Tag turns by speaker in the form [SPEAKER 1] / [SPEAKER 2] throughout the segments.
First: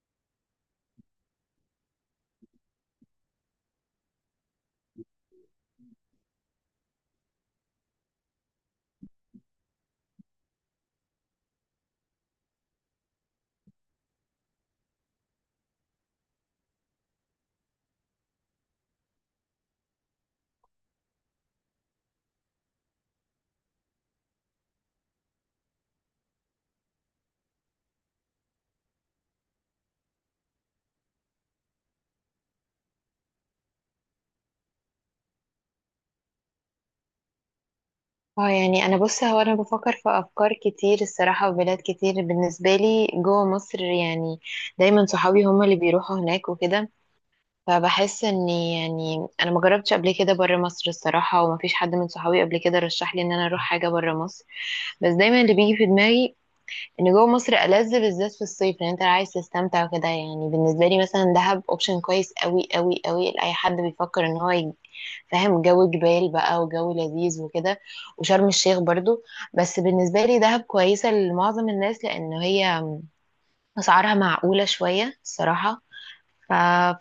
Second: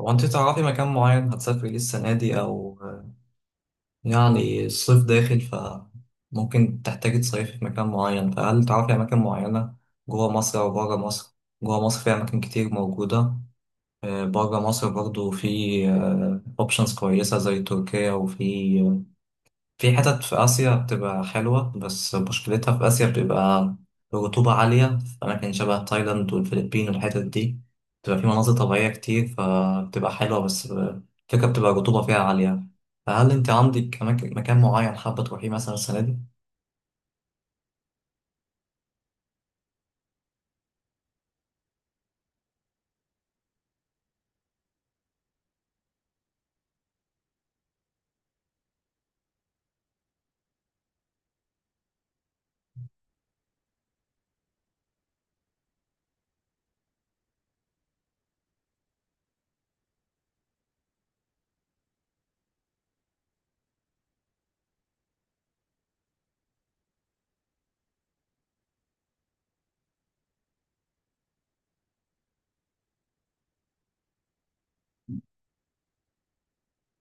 [SPEAKER 1] هو انت تعرفي مكان معين هتسافري ليه السنة دي أو يعني الصيف داخل، فممكن تحتاجي تصيفي في مكان معين. فهل تعرفي أماكن معينة جوه مصر أو بره مصر؟ جوه مصر في أماكن كتير موجودة. بره مصر برضو في أوبشنز كويسة زي تركيا، وفي في حتت في آسيا بتبقى حلوة، بس مشكلتها في آسيا بتبقى الرطوبة عالية في أماكن شبه تايلاند والفلبين والحتت دي. بتبقى في مناظر طبيعية كتير، فبتبقى حلوة، بس الفكرة بتبقى الرطوبة فيها عالية. فهل أنت عندك أماكن مكان معين حابة تروحيه مثلا السنة دي؟
[SPEAKER 2] اه يعني انا بص هو انا بفكر في افكار كتير الصراحه، وبلاد كتير بالنسبه لي جوه مصر. يعني دايما صحابي هما اللي بيروحوا هناك وكده. فبحس اني، يعني، انا ما جربتش قبل كده بره مصر الصراحه، وما فيش حد من صحابي قبل كده رشح لي ان انا اروح حاجه بره مصر. بس دايما اللي بيجي في دماغي ان جوه مصر ألذ، بالذات في الصيف، لان انت عايز تستمتع وكده. يعني بالنسبه لي مثلا دهب اوبشن كويس قوي قوي قوي لاي حد بيفكر ان هو فاهم، جو جبال بقى وجو لذيذ وكده. وشرم الشيخ برضو. بس بالنسبه لي دهب كويسه لمعظم الناس، لان هي اسعارها معقوله شويه الصراحه. ف...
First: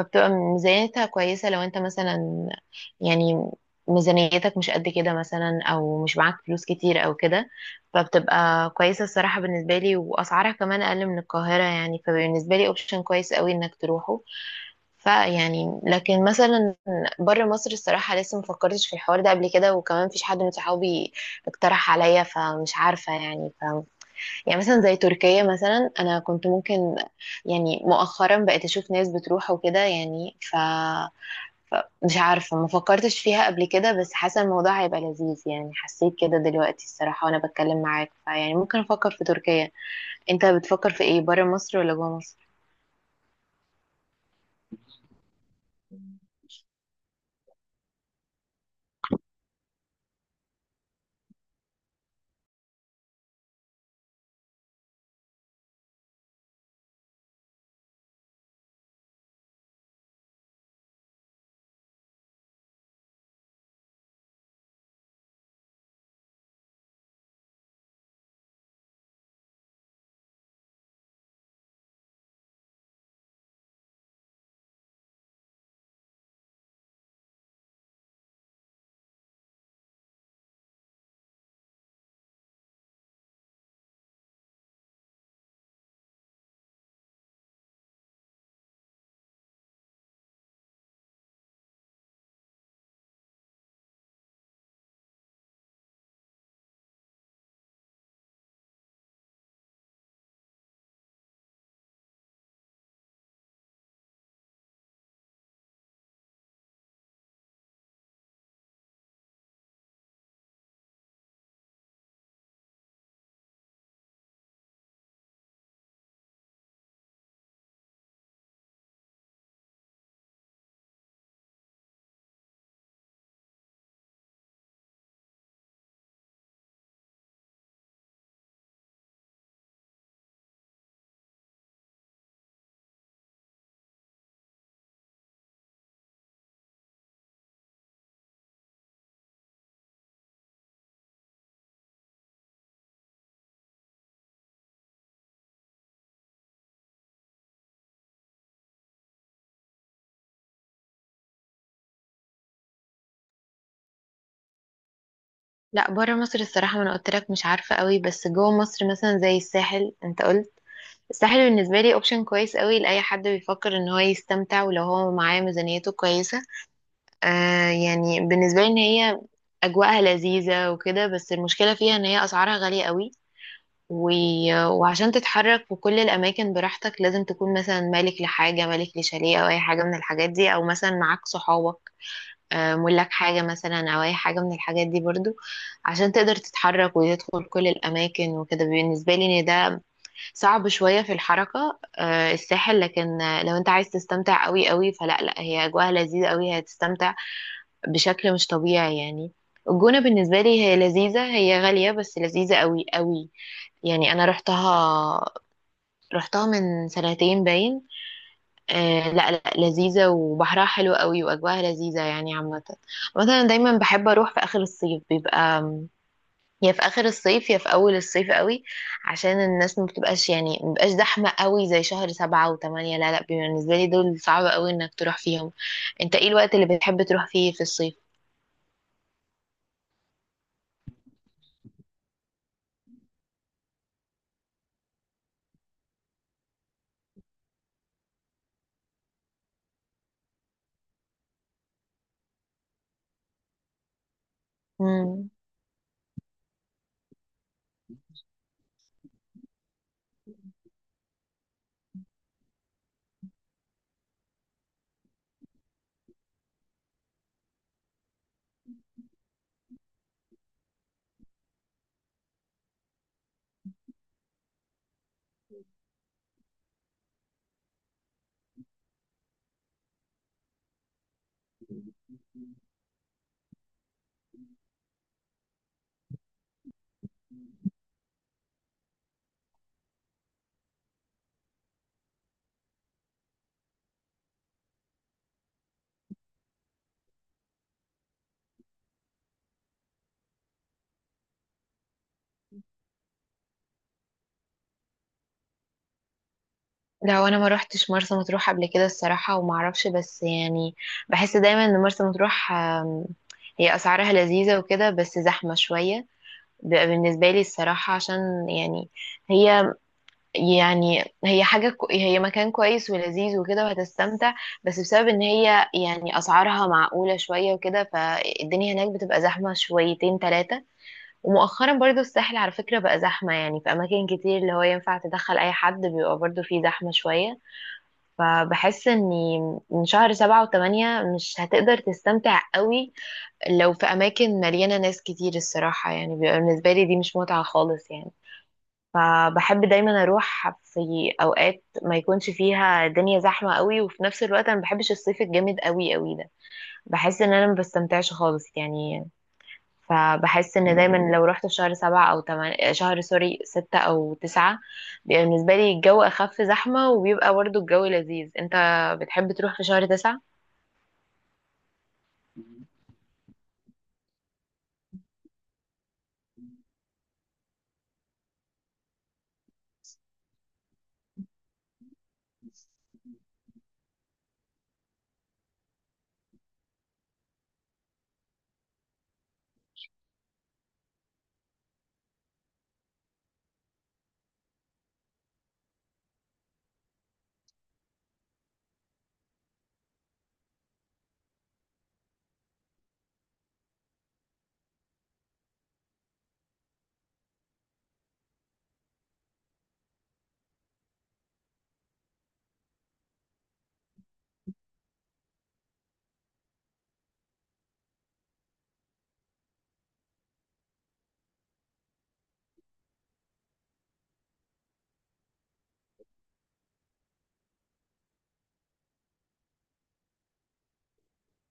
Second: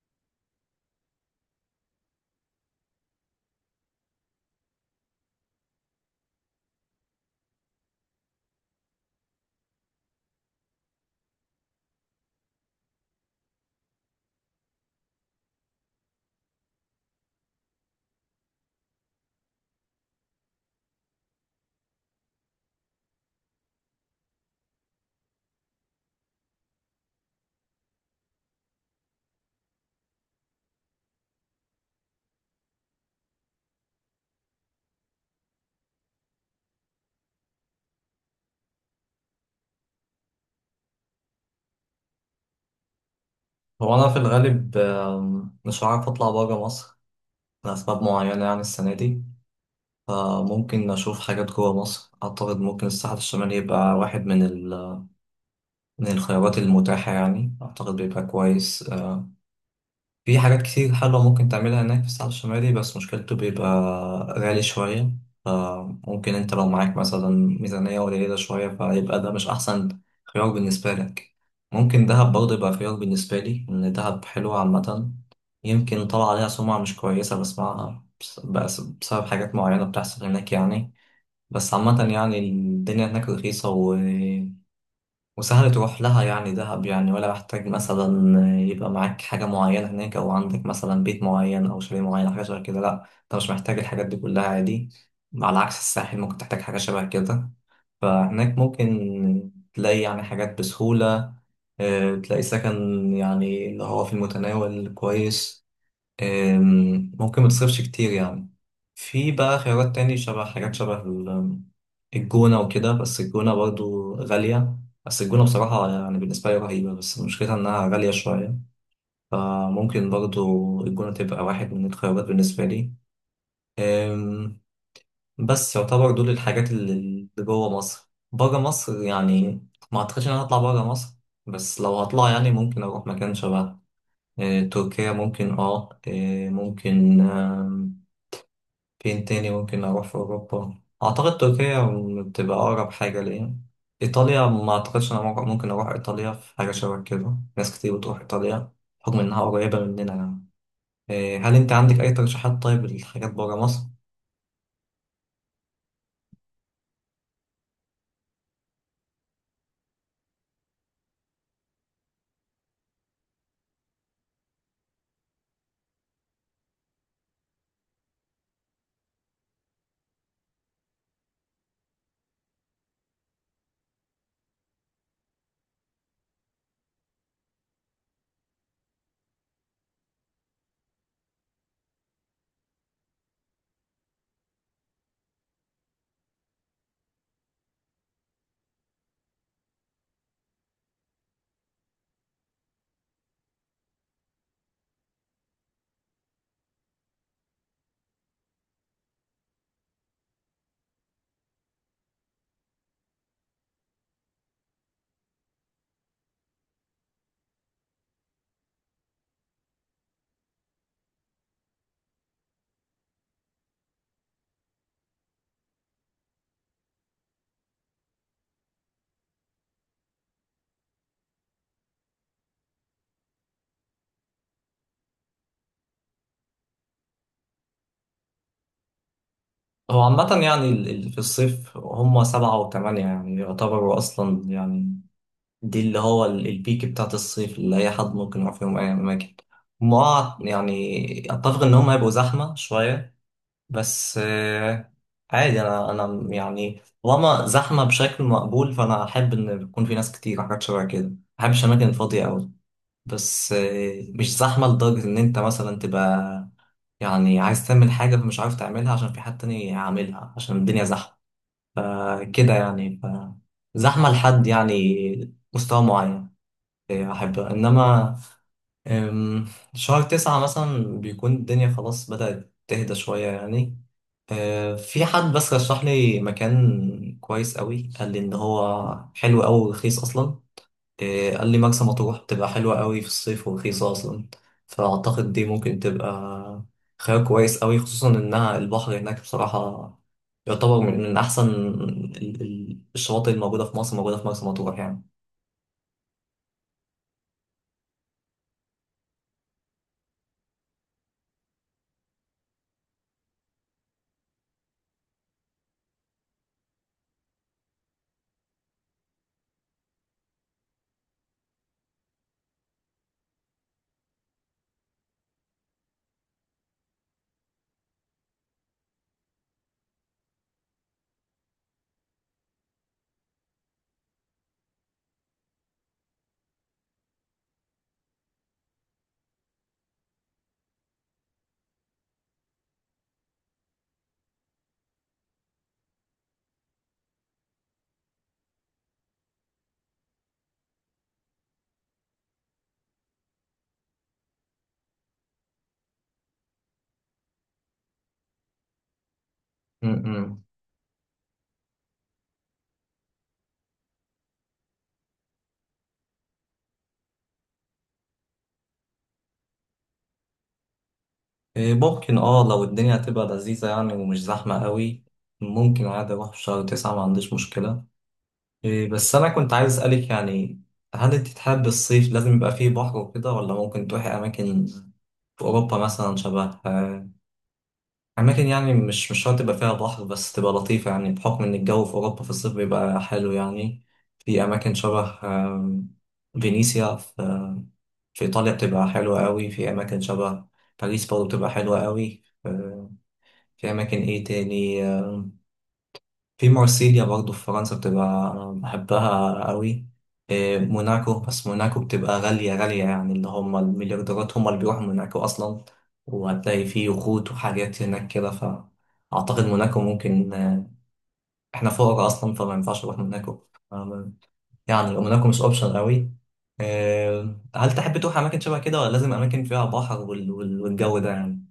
[SPEAKER 2] فبتبقى ميزانيتها كويسة لو انت مثلا، يعني، ميزانيتك مش قد كده مثلا، او مش معاك فلوس كتير او كده، فبتبقى كويسة الصراحة بالنسبة لي. واسعارها كمان اقل من القاهرة يعني، فبالنسبة لي اوبشن كويس قوي انك تروحه. فيعني، لكن مثلا بره مصر الصراحة لسه مفكرتش في الحوار ده قبل كده، وكمان مفيش حد من صحابي اقترح عليا، فمش عارفة يعني. يعني مثلا زي تركيا مثلا، انا كنت ممكن، يعني مؤخرا بقيت اشوف ناس بتروح وكده يعني. ف مش عارفة ما فكرتش فيها قبل كده، بس حاسة الموضوع هيبقى لذيذ يعني، حسيت كده دلوقتي الصراحة وانا بتكلم معاك. فيعني ممكن افكر في تركيا. انت بتفكر في ايه، برا مصر ولا جوا مصر؟
[SPEAKER 1] هو أنا في الغالب مش عارف أطلع برا مصر لأسباب معينة يعني السنة دي. فممكن أشوف حاجات جوا مصر. أعتقد ممكن الساحل الشمالي يبقى واحد من من الخيارات المتاحة يعني. أعتقد بيبقى كويس. في حاجات كتير حلوة ممكن تعملها هناك في الساحل الشمالي، بس مشكلته بيبقى غالي شوية. فممكن انت لو معاك مثلا ميزانية قليلة شوية فيبقى ده مش أحسن خيار بالنسبة لك. ممكن دهب برضه يبقى خيار بالنسبة لي، إن دهب حلوة عامة. يمكن طلع عليها سمعة مش كويسة بسمعها، بس بسبب حاجات معينة بتحصل هناك يعني. بس عامة يعني الدنيا هناك رخيصة وسهل تروح لها، يعني دهب يعني. ولا محتاج مثلا يبقى معاك حاجة معينة هناك، أو عندك مثلا بيت معين أو شاليه معين حاجة شبه كده. لأ، أنت مش محتاج الحاجات دي كلها، عادي. على عكس الساحل ممكن تحتاج حاجة شبه كده. فهناك ممكن تلاقي يعني حاجات بسهولة. تلاقي سكن يعني اللي هو في المتناول كويس. ممكن ما تصرفش كتير يعني. في بقى خيارات تاني شبه حاجات شبه الجونة وكده، بس الجونة برضو غالية. بس الجونة بصراحة يعني بالنسبة لي رهيبة، بس مشكلتها إنها غالية شوية. فممكن برضو الجونة تبقى واحد من الخيارات بالنسبة لي. أم، بس يعتبر دول الحاجات اللي جوه مصر بره مصر يعني. ما أعتقدش إن أنا هطلع بره مصر. بس لو هطلع يعني ممكن أروح مكان شبه تركيا ممكن اه أه، ممكن. فين تاني ممكن أروح في أوروبا؟ أعتقد تركيا بتبقى أقرب حاجة ليا. إيطاليا ما أعتقدش أنا ممكن أروح إيطاليا في حاجة شبه كده. ناس كتير بتروح إيطاليا بحكم إنها قريبة مننا يعني. هل أنت عندك أي ترشيحات طيب لحاجات برا مصر؟
[SPEAKER 2] لا، برا مصر الصراحة ما انا قلت لك مش عارفة قوي. بس جوا مصر مثلا زي الساحل، انت قلت. الساحل بالنسبة لي اوبشن كويس قوي لأي حد بيفكر ان هو يستمتع، ولو هو معاه ميزانيته كويسة. يعني بالنسبة لي ان هي اجواءها لذيذة وكده، بس المشكلة فيها ان هي اسعارها غالية قوي. و... وعشان تتحرك في كل الاماكن براحتك لازم تكون مثلا مالك لحاجة، مالك لشاليه او اي حاجة من الحاجات دي، او مثلا معاك صحابك، ملاك حاجة مثلا او اي حاجة من الحاجات دي برضو، عشان تقدر تتحرك وتدخل كل الاماكن وكده. بالنسبة لي ان ده صعب شوية في الحركة، الساحل. لكن لو انت عايز تستمتع قوي قوي فلا لا، هي اجواءها لذيذة قوي، هتستمتع بشكل مش طبيعي يعني. الجونة بالنسبة لي هي لذيذة، هي غالية بس لذيذة قوي قوي. يعني انا رحتها من سنتين باين. آه لا لا، لذيذة وبحرها حلو قوي واجواها لذيذة يعني عامة. مثلا دايما بحب اروح في اخر الصيف، بيبقى يا في اخر الصيف يا في اول الصيف قوي، عشان الناس ما بتبقاش زحمة قوي زي شهر 7 و8. لا لا، بالنسبة لي دول صعب قوي انك تروح فيهم. انت ايه الوقت اللي بتحب تروح فيه في
[SPEAKER 1] هو عامة يعني في الصيف هما 7 و8 يعني يعتبروا أصلا يعني. دي اللي هو البيك بتاعت الصيف اللي أي حد ممكن يروح فيهم أي أماكن. هما يعني أتفق إن هما هيبقوا زحمة شوية، بس
[SPEAKER 2] الصيف؟
[SPEAKER 1] عادي. انا يعني طالما زحمه بشكل مقبول فانا احب ان يكون في ناس كتير حاجات شبه كده، ما بحبش اماكن فاضيه قوي. بس مش زحمه لدرجه ان انت مثلا تبقى يعني عايز تعمل حاجه فمش عارف تعملها عشان في حد تاني عاملها عشان الدنيا زحمه، كده يعني. ف زحمه لحد يعني مستوى معين احبها، انما آم، شهر 9 مثلا بيكون الدنيا خلاص بدأت تهدى شوية يعني. في حد بس رشح لي مكان كويس قوي، قال لي ان هو حلو قوي ورخيص اصلا. قال لي مرسى مطروح بتبقى حلوه قوي في الصيف ورخيصه اصلا. فاعتقد دي ممكن تبقى خيار كويس قوي، خصوصا انها البحر هناك بصراحه يعتبر من احسن الشواطئ الموجوده في مصر موجوده في مرسى مطروح يعني.
[SPEAKER 2] لا وانا ما روحتش مرسى مطروح قبل كده الصراحه، وما اعرفش بس يعني. بحس دايما ان مرسى مطروح، هي اسعارها لذيذه وكده بس زحمه شويه بيبقى بالنسبه لي الصراحه، عشان يعني هي هي هي مكان كويس ولذيذ وكده وهتستمتع، بس بسبب ان هي، يعني، اسعارها معقوله شويه وكده، فالدنيا هناك بتبقى زحمه شويتين ثلاثه. ومؤخرا برضو الساحل على فكره بقى زحمه، يعني في اماكن كتير اللي هو ينفع تدخل اي حد، بيبقى برضو فيه زحمه شويه. فبحس اني من شهر 7 و8 مش هتقدر تستمتع قوي لو في اماكن مليانة ناس كتير الصراحة. يعني بيبقى بالنسبة لي دي مش متعة خالص يعني. فبحب دايما اروح في اوقات ما يكونش فيها الدنيا زحمة قوي. وفي نفس الوقت انا ما بحبش الصيف الجامد قوي قوي ده، بحس ان انا ما بستمتعش خالص يعني.
[SPEAKER 1] م-م.
[SPEAKER 2] فبحس ان دايما لو رحت في شهر 7 او 8، شهر سوري، 6 او 9، بيبقى بالنسبة لي الجو اخف زحمة وبيبقى برضه الجو لذيذ. انت بتحب تروح في شهر 9؟
[SPEAKER 1] ممكن اه لو الدنيا هتبقى لذيذه يعني ومش زحمه قوي، ممكن عادي اروح في شهر 9، ما عنديش مشكله. بس أنا كنت عايز أسألك يعني، هل أنت تحب الصيف لازم يبقى فيه بحر وكده، ولا ممكن تروحي أماكن في أوروبا مثلا شبه أماكن يعني مش شرط يبقى فيها بحر بس تبقى لطيفة، يعني بحكم إن الجو في أوروبا في الصيف بيبقى حلو يعني. في أماكن شبه فينيسيا في في إيطاليا بتبقى حلوة قوي. في أماكن شبه باريس برضه بتبقى حلوة قوي. في أماكن إيه تاني في مارسيليا برضه في فرنسا، بتبقى أنا بحبها قوي. موناكو. بس موناكو بتبقى غالية غالية يعني، اللي هم المليارديرات هم اللي بيروحوا موناكو أصلا، وهتلاقي فيه يخوت وحاجات هناك كده. فأعتقد موناكو ممكن إحنا فقراء أصلا فما ينفعش نروح موناكو. آه، يعني موناكو مش أوبشن قوي. هل تحب تروح أماكن شبه كده ولا لازم أماكن فيها بحر والجو ده يعني؟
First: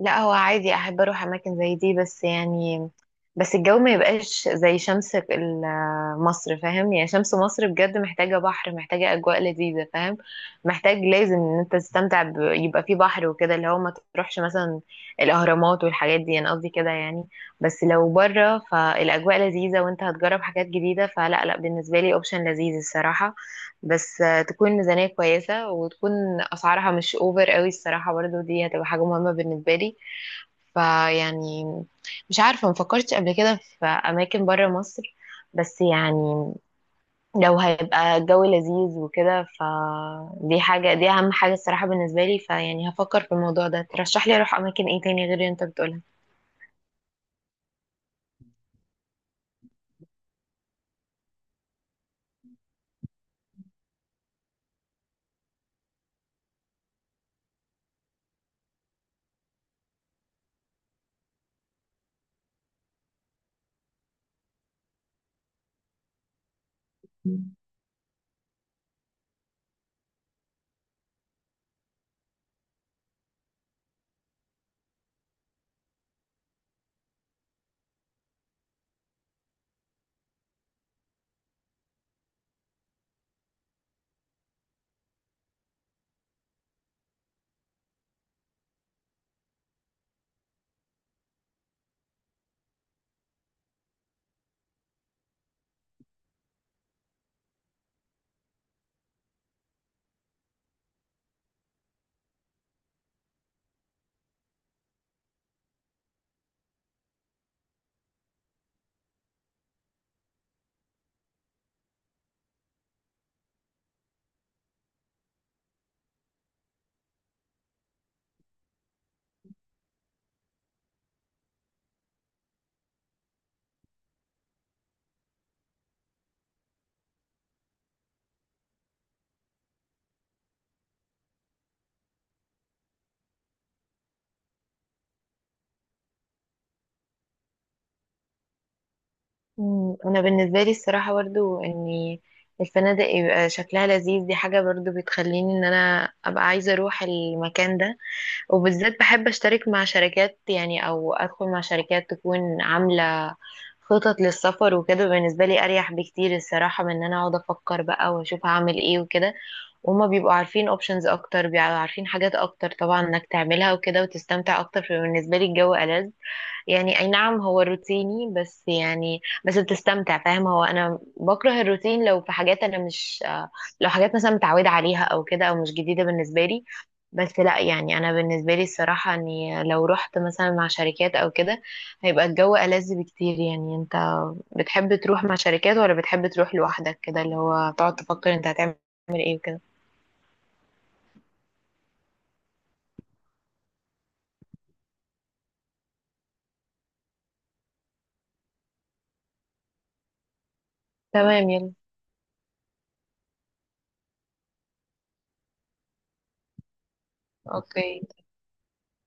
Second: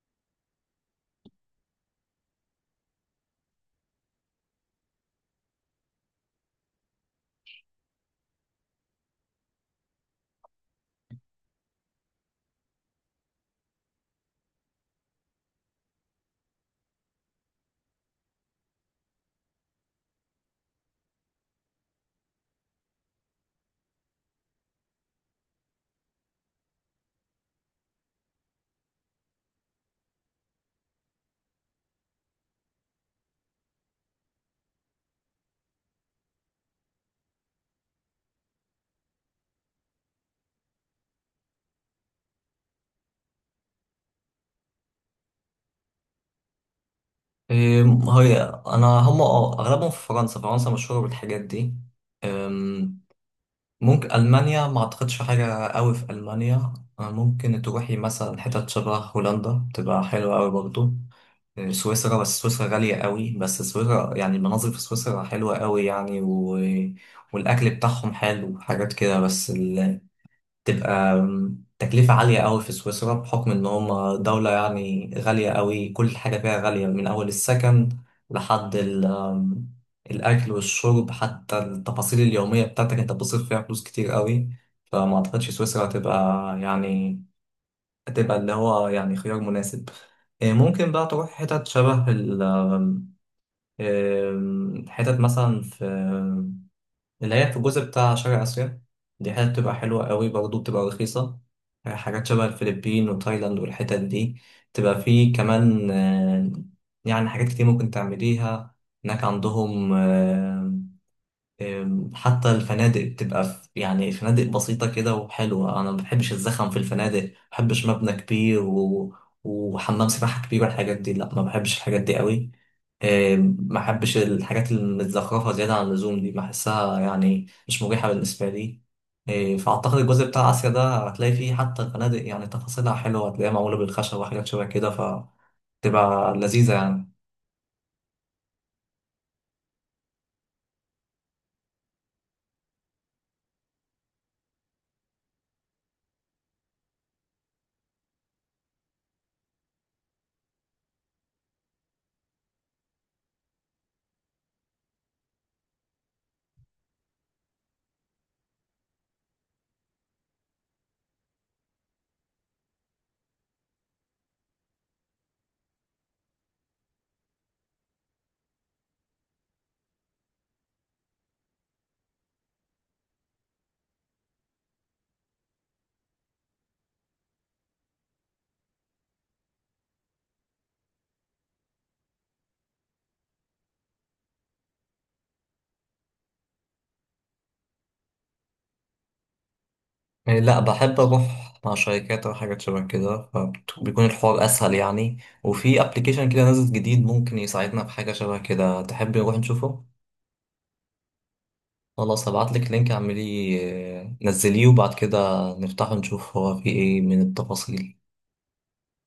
[SPEAKER 2] لا هو عادي، احب اروح اماكن زي دي بس يعني، بس الجو ما يبقاش زي شمس مصر، فاهم؟ يعني شمس مصر بجد محتاجة بحر، محتاجة اجواء لذيذة، فاهم؟ محتاج، لازم ان انت تستمتع يبقى في بحر وكده، اللي هو ما تروحش مثلا الاهرامات والحاجات دي، انا قصدي كده يعني. بس لو بره فالاجواء لذيذة وانت هتجرب حاجات جديدة فلا لا، بالنسبة لي اوبشن لذيذ الصراحة. بس تكون ميزانية كويسة، وتكون أسعارها مش أوفر قوي الصراحة برضو، دي هتبقى حاجة مهمة بالنسبة لي. فيعني، مش عارفة مفكرتش قبل كده في أماكن برا مصر. بس يعني لو هيبقى الجو لذيذ وكده فدي حاجة، دي أهم حاجة الصراحة بالنسبة لي. فيعني هفكر في الموضوع ده. ترشح لي أروح أماكن إيه تاني غير اللي أنت بتقولها؟
[SPEAKER 1] إيه، هي أنا هم اه أغلبهم في فرنسا. فرنسا مشهورة بالحاجات دي. ممكن ألمانيا، ما أعتقدش في حاجة قوي في ألمانيا. ممكن تروحي مثلا حتت شبه هولندا، تبقى حلوة قوي برضو. سويسرا. بس سويسرا غالية قوي، بس سويسرا يعني المناظر في سويسرا حلوة قوي يعني. والأكل بتاعهم حلو حاجات كده، بس تبقى تكلفة عالية قوي في سويسرا بحكم إن هم دولة يعني غالية قوي، كل حاجة فيها غالية من أول السكن لحد ال آم، الأكل والشرب، حتى التفاصيل اليومية بتاعتك أنت بتصرف فيها فلوس كتير قوي. فما أعتقدش سويسرا هتبقى يعني هتبقى اللي هو يعني خيار مناسب. ممكن بقى تروح حتت شبه ال آم، آم، حتت مثلا في اللي هي في الجزء بتاع شرق آسيا. دي حتة بتبقى حلوة قوي برضه، بتبقى رخيصة. حاجات شبه الفلبين وتايلاند والحتت دي، تبقى فيه كمان يعني حاجات كتير ممكن تعمليها هناك عندهم. آه، أم، حتى الفنادق بتبقى في يعني فنادق بسيطة كده وحلوة. أنا ما بحبش الزخم في الفنادق، ما بحبش مبنى كبير وحمام سباحة كبير والحاجات دي. لا، ما بحبش الحاجات دي قوي. ما بحبش الحاجات المتزخرفة زيادة عن اللزوم دي، بحسها يعني مش مريحة بالنسبة لي. فأعتقد الجزء بتاع آسيا ده هتلاقي فيه حتى الفنادق يعني تفاصيلها حلوة، هتلاقيها معمولة بالخشب وحاجات شبه كده فتبقى لذيذة يعني.
[SPEAKER 2] مم. انا بالنسبه لي الصراحه برضو ان الفنادق يبقى شكلها لذيذ، دي حاجه برضو بتخليني ان انا ابقى عايزه اروح المكان ده. وبالذات بحب اشترك مع شركات يعني، او ادخل مع شركات تكون عامله خطط للسفر وكده. بالنسبه لي اريح بكتير الصراحه من ان انا اقعد افكر بقى واشوف هعمل ايه وكده. وهما بيبقوا عارفين اوبشنز اكتر، بيبقوا عارفين حاجات اكتر طبعا انك تعملها وكده وتستمتع اكتر، فبالنسبه لي الجو ألذ. يعني اي نعم هو روتيني بس يعني، بس بتستمتع فاهم. هو انا بكره الروتين لو في حاجات انا مش لو حاجات مثلا متعوده عليها او كده او مش جديده بالنسبه لي. بس لا يعني، انا بالنسبه لي الصراحه اني لو رحت مثلا مع شركات او كده هيبقى الجو ألذ بكتير يعني. انت بتحب تروح مع شركات ولا بتحب تروح لوحدك كده اللي هو تقعد تفكر انت هتعمل ايه وكده؟
[SPEAKER 1] يعني لا، بحب اروح مع شركات او حاجات شبه كده فبيكون الحوار اسهل يعني. وفي ابلكيشن كده نازل جديد ممكن يساعدنا في حاجه شبه كده، تحب نروح نشوفه؟
[SPEAKER 2] تمام يلا.
[SPEAKER 1] خلاص، هبعت لك لينك اعمليه نزليه، وبعد كده نفتحه نشوف هو فيه ايه من التفاصيل.
[SPEAKER 2] اوكي.